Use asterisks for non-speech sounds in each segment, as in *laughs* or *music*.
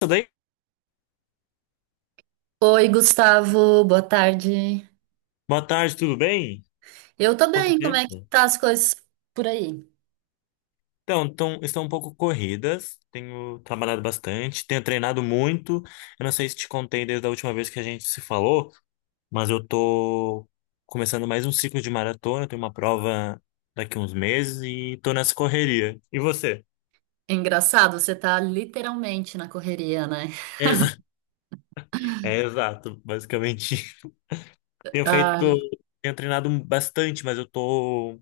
Tudo bem? Oi, Gustavo, boa tarde. Boa tarde, tudo bem? Eu tô Quanto bem, como é que tempo? tá as coisas por aí? Então, estão um pouco corridas, tenho trabalhado bastante, tenho treinado muito. Eu não sei se te contei desde a última vez que a gente se falou, mas eu tô começando mais um ciclo de maratona, tenho uma prova daqui uns meses e tô nessa correria. E você? É engraçado, você tá literalmente na correria, né? Exa- *laughs* É exato, basicamente. *laughs* *laughs* Tenho feito, Ai, tenho treinado bastante, mas eu tô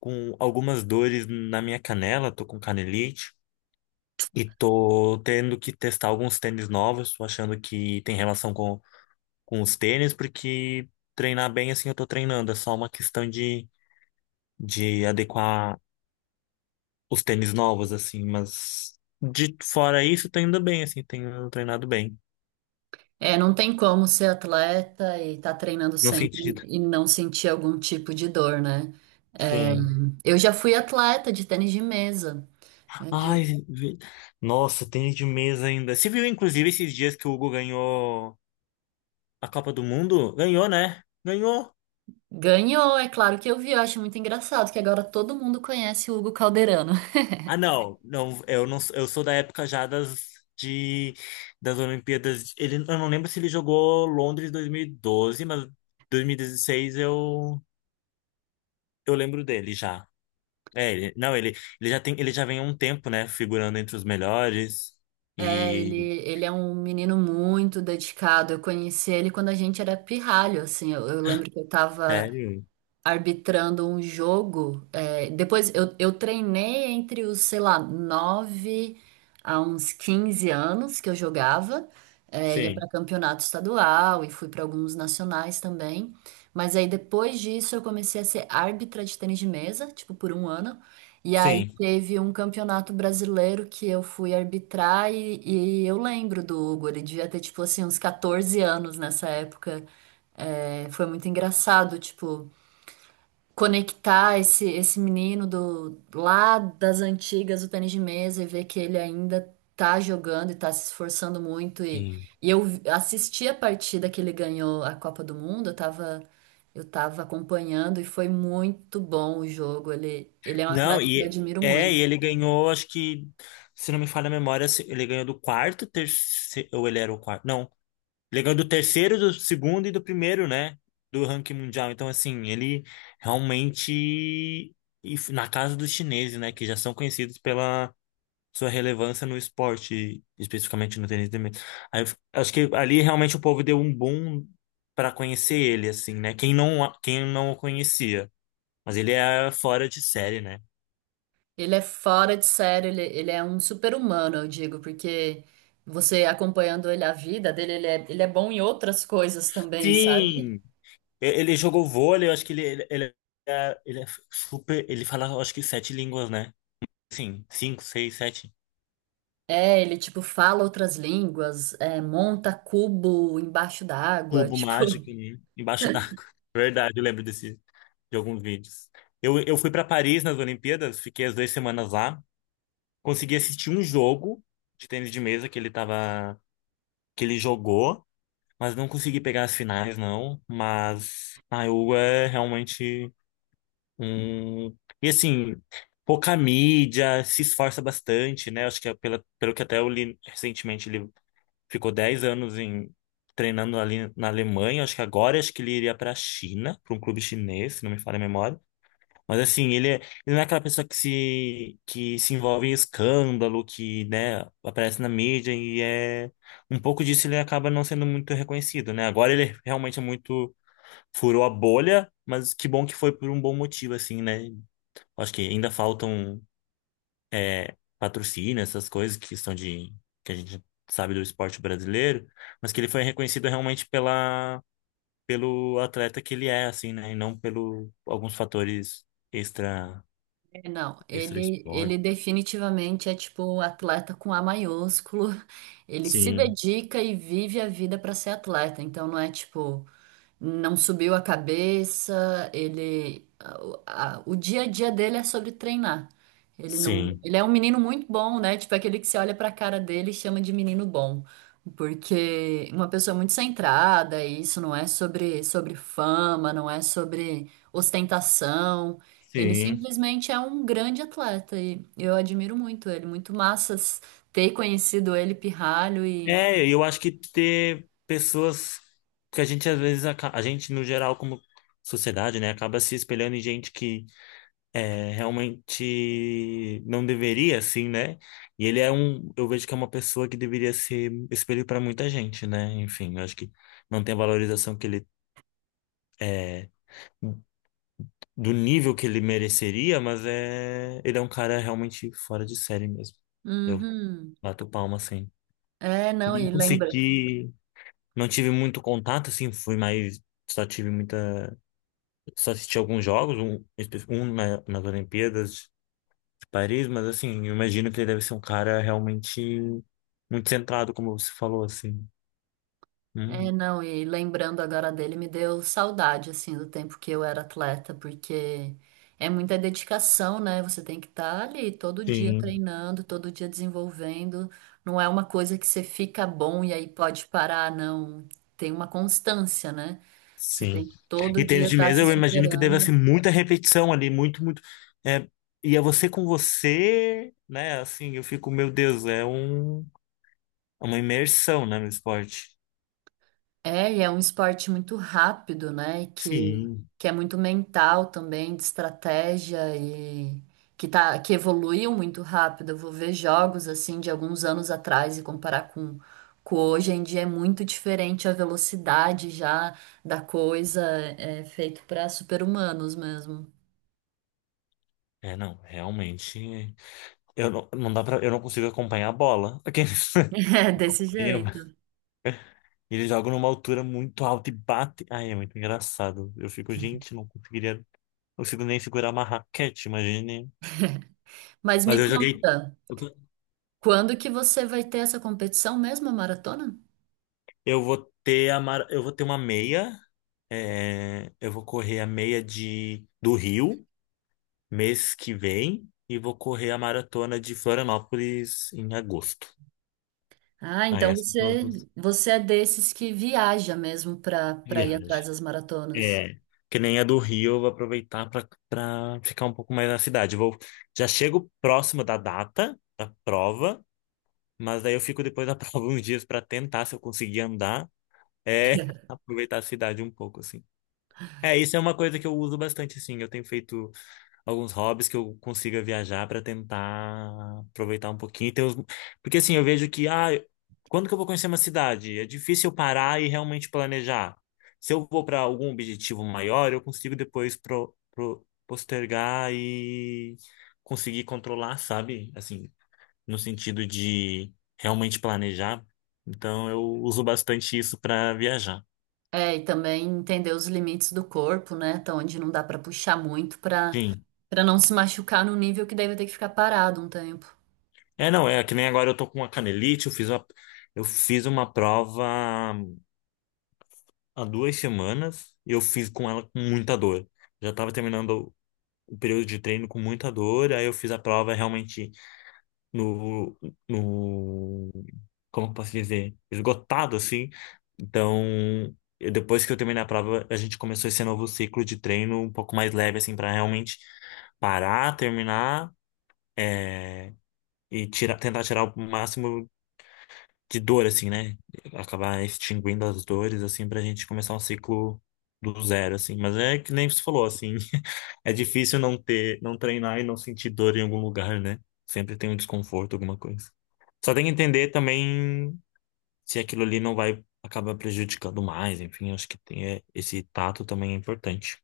com algumas dores na minha canela, tô com canelite. E tô tendo que testar alguns tênis novos, tô achando que tem relação com os tênis, porque treinar bem assim eu tô treinando, é só uma questão de adequar os tênis novos, assim, mas de fora isso, tô indo bem, assim, tenho treinado bem, é, não tem como ser atleta e tá treinando no sempre sentido. e não sentir algum tipo de dor, né? É, Sim. eu já fui atleta de tênis de mesa. É, de- Ai, vi- nossa, tênis de mesa ainda. Você viu, inclusive, esses dias que o Hugo ganhou a Copa do Mundo? Ganhou, né? Ganhou. Ganhou, é claro que eu vi, eu acho muito engraçado que agora todo mundo conhece o Hugo Calderano. Ah, não, não, eu não, eu sou da época já das de das Olimpíadas. Ele, eu não lembro se ele jogou Londres 2012, mas 2016 eu lembro dele já. É, ele, não, ele já tem, ele já vem há um tempo, né, figurando entre os melhores. É, ele, E ele é um menino muito dedicado. Eu conheci ele quando a gente era pirralho, assim. Eu lembro que eu tava sério? arbitrando um jogo. Depois eu treinei entre os, sei lá, 9 a uns 15 anos que eu jogava. Ia Sim. para campeonato estadual e fui para alguns nacionais também. Mas aí depois disso eu comecei a ser árbitra de tênis de mesa, tipo por um ano. E aí Sim. teve um campeonato brasileiro que eu fui arbitrar e eu lembro do Hugo, ele devia ter tipo assim uns 14 anos nessa época. É, foi muito engraçado, tipo, conectar esse menino do lá das antigas do tênis de mesa e ver que ele ainda tá jogando e tá se esforçando muito Sim. e assisti a partida que ele ganhou a Copa do Mundo, eu tava acompanhando e foi muito bom o jogo. Ele é um Não, atleta que eu e admiro é, muito. e ele ganhou, acho que se não me falha a memória, ele ganhou do quarto, terceiro, ou ele era o quarto? Não. Ele do terceiro, do segundo e do primeiro, né? Do ranking mundial. Então, assim, ele realmente. E na casa dos chineses, né? Que já são conhecidos pela sua relevância no esporte, especificamente no tênis de mesa. Aí, eu acho que ali realmente o povo deu um boom para conhecer ele, assim, né? Quem não, quem não o conhecia. Mas ele é fora de série, né? Ele é fora de série, ele é um super-humano, eu digo, porque você acompanhando ele a vida dele, ele é bom em outras coisas também, sabe? Sim! Ele jogou vôlei, eu acho que ele é super. Ele fala, eu acho que sete línguas, né? Sim, cinco, seis, sete. É, ele, tipo, fala outras línguas, é, monta cubo embaixo d'água, *laughs* Cubo mágico, tipo... né? Embaixo d'água. *laughs* Verdade, eu lembro desse, de alguns vídeos. Eu fui para Paris nas Olimpíadas, fiquei as 2 semanas lá, consegui assistir um jogo de tênis de mesa que ele tava, que ele jogou, mas não consegui pegar as finais, não. Mas a EU é realmente um. E assim, pouca mídia, se esforça bastante, né? Acho que é pela, pelo que até eu li recentemente, ele ficou 10 anos em treinando ali na Alemanha. Acho que agora acho que ele iria para a China, para um clube chinês, se não me falha a memória. Mas assim, ele, ele não é aquela pessoa que se envolve em escândalo, que, né, aparece na mídia e é um pouco disso ele acaba não sendo muito reconhecido, né? Agora ele realmente é muito furou a bolha, mas que bom que foi por um bom motivo assim, né? Acho que ainda faltam é, patrocina essas coisas que são de que a gente sabe do esporte brasileiro, mas que ele foi reconhecido realmente pela pelo atleta que ele é, assim, né? E não pelo alguns fatores extra Não, extra ele esporte. definitivamente é, tipo, um atleta com A maiúsculo. Ele se Sim, dedica e vive a vida para ser atleta. Então, não é, tipo, não subiu a cabeça, ele... o dia a dia dele é sobre treinar. Ele não... sim, Ele é um menino muito bom, né? Tipo, aquele que você olha pra cara dele e chama de menino bom. Porque uma pessoa muito centrada, e isso não é sobre, sobre fama, não é sobre ostentação. Ele sim. simplesmente é um grande atleta e eu admiro muito ele. Muito massas ter conhecido ele pirralho e. É, eu acho que ter pessoas que a gente às vezes a gente no geral como sociedade, né, acaba se espelhando em gente que é, realmente não deveria, assim, né? E ele é um, eu vejo que é uma pessoa que deveria ser espelho para muita gente, né? Enfim, eu acho que não tem a valorização que ele é do nível que ele mereceria, mas é, ele é um cara realmente fora de série mesmo. Eu Uhum. bato palma assim. É, não, e Não lembra. consegui, não tive muito contato, assim, fui mais, só tive muita, só assisti alguns jogos, um, um nas Olimpíadas Paris, mas assim, eu imagino que ele deve ser um cara realmente muito centrado, como você falou, assim. É, Hum, não, e lembrando agora dele, me deu saudade, assim, do tempo que eu era atleta, porque é muita dedicação, né? Você tem que estar ali todo dia sim, treinando, todo dia desenvolvendo. Não é uma coisa que você fica bom e aí pode parar, não. Tem uma constância, né? Você sim. tem que todo E dia tênis de estar mesa, se eu imagino que deve superando. ser muita repetição ali, muito, muito. É, e é você com você, né? Assim, eu fico, meu Deus, é um, é uma imersão, né, no esporte. É, e é um esporte muito rápido, né? Sim. Que é muito mental também, de estratégia e que tá, que evoluiu muito rápido. Eu vou ver jogos assim de alguns anos atrás e comparar com hoje em dia é muito diferente a velocidade já da coisa, é feito para super-humanos mesmo. É, não, realmente. Eu não, não dá pra, eu não consigo acompanhar a bola. *laughs* *laughs* É desse jeito. Eles jogam numa altura muito alta e bate, ai, é muito engraçado. Eu fico, gente, não conseguiria. Não consigo nem segurar uma raquete, imagine. Mas Mas me eu joguei. conta, quando que você vai ter essa competição mesmo, a maratona? Eu vou ter uma meia. É, eu vou correr a meia de do Rio mês que vem e vou correr a maratona de Florianópolis em agosto. Ah, Aí então essas são as você, minhas você é desses que viaja mesmo para ir viagens. atrás das maratonas. É, que nem a do Rio, eu vou aproveitar para ficar um pouco mais na cidade. Eu vou, já chego próximo da data da prova, mas daí eu fico depois da *laughs* prova uns dias para tentar, se eu conseguir andar, é, *laughs* *laughs* aproveitar a cidade um pouco, assim. É, isso é uma coisa que eu uso bastante, assim. Eu tenho feito alguns hobbies que eu consiga viajar para tentar aproveitar um pouquinho. Porque assim, eu vejo que, ah, quando que eu vou conhecer uma cidade? É difícil eu parar e realmente planejar. Se eu vou para algum objetivo maior, eu consigo depois postergar e conseguir controlar, sabe? Assim, no sentido de realmente planejar. Então, eu uso bastante isso para viajar. É, e também entender os limites do corpo, né? Até onde não dá para puxar muito para Sim. Não se machucar no nível que daí vai ter que ficar parado um tempo. É, não, é que nem agora eu tô com a canelite, eu fiz uma prova há 2 semanas e eu fiz com ela com muita dor. Já estava terminando o período de treino com muita dor, aí eu fiz a prova realmente no, no, como eu posso dizer, esgotado assim. Então, depois que eu terminei a prova, a gente começou esse novo ciclo de treino um pouco mais leve assim para realmente parar, terminar é, e tirar, tentar tirar o máximo de dor, assim, né? Acabar extinguindo as dores, assim, pra gente começar um ciclo do zero, assim. Mas é que nem você falou, assim, *laughs* é difícil não ter, não treinar e não sentir dor em algum lugar, né? Sempre tem um desconforto, alguma coisa. Só tem que entender também se aquilo ali não vai acabar prejudicando mais, enfim, acho que tem é, esse tato também é importante.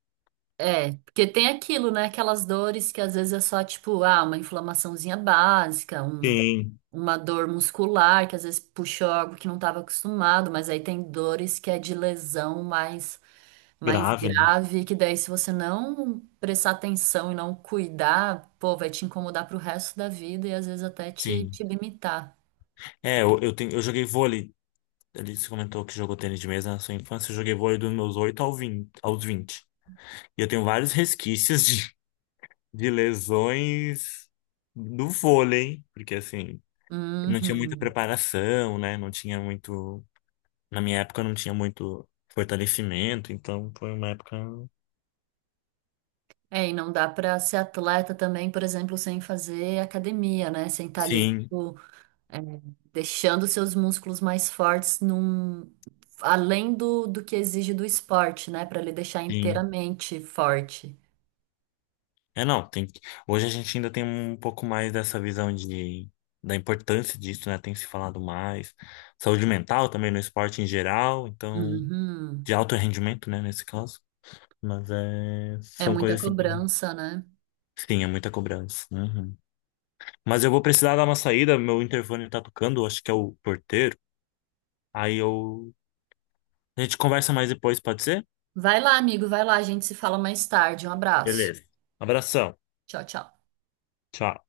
É, porque tem aquilo, né? Aquelas dores que às vezes é só tipo, ah, uma inflamaçãozinha básica, um, Sim, uma dor muscular que às vezes puxou algo que não estava acostumado, mas aí tem dores que é de lesão mais grave, né? grave, que daí se você não prestar atenção e não cuidar, pô, vai te incomodar pro resto da vida e às vezes até te, Sim. te limitar. É, eu, tenho, eu joguei vôlei. Ele se comentou que jogou tênis de mesa na sua infância. Eu joguei vôlei dos meus 8 ao 20, aos 20. E eu tenho vários resquícios de lesões do vôlei, porque assim, não tinha muita Uhum. preparação, né? Não tinha muito. Na minha época não tinha muito fortalecimento, então foi uma época. É, e não dá pra ser atleta também, por exemplo, sem fazer academia, né? Sem estar ali, Sim, tipo, é, deixando seus músculos mais fortes num... além do, do que exige do esporte, né? Pra ele deixar sim. inteiramente forte. É, não, tem que... Hoje a gente ainda tem um pouco mais dessa visão de, da importância disso, né? Tem se falado mais. Saúde mental também no esporte em geral, então, Uhum. de alto rendimento, né, nesse caso. Mas é... É são muita coisas assim. Cobrança, né? Sim, é muita cobrança. Uhum. Mas eu vou precisar dar uma saída, meu interfone tá tocando, acho que é o porteiro. Aí eu. A gente conversa mais depois, pode ser? Vai lá, amigo, vai lá, a gente se fala mais tarde. Um abraço. Beleza. Abração. Tchau, tchau. Tchau.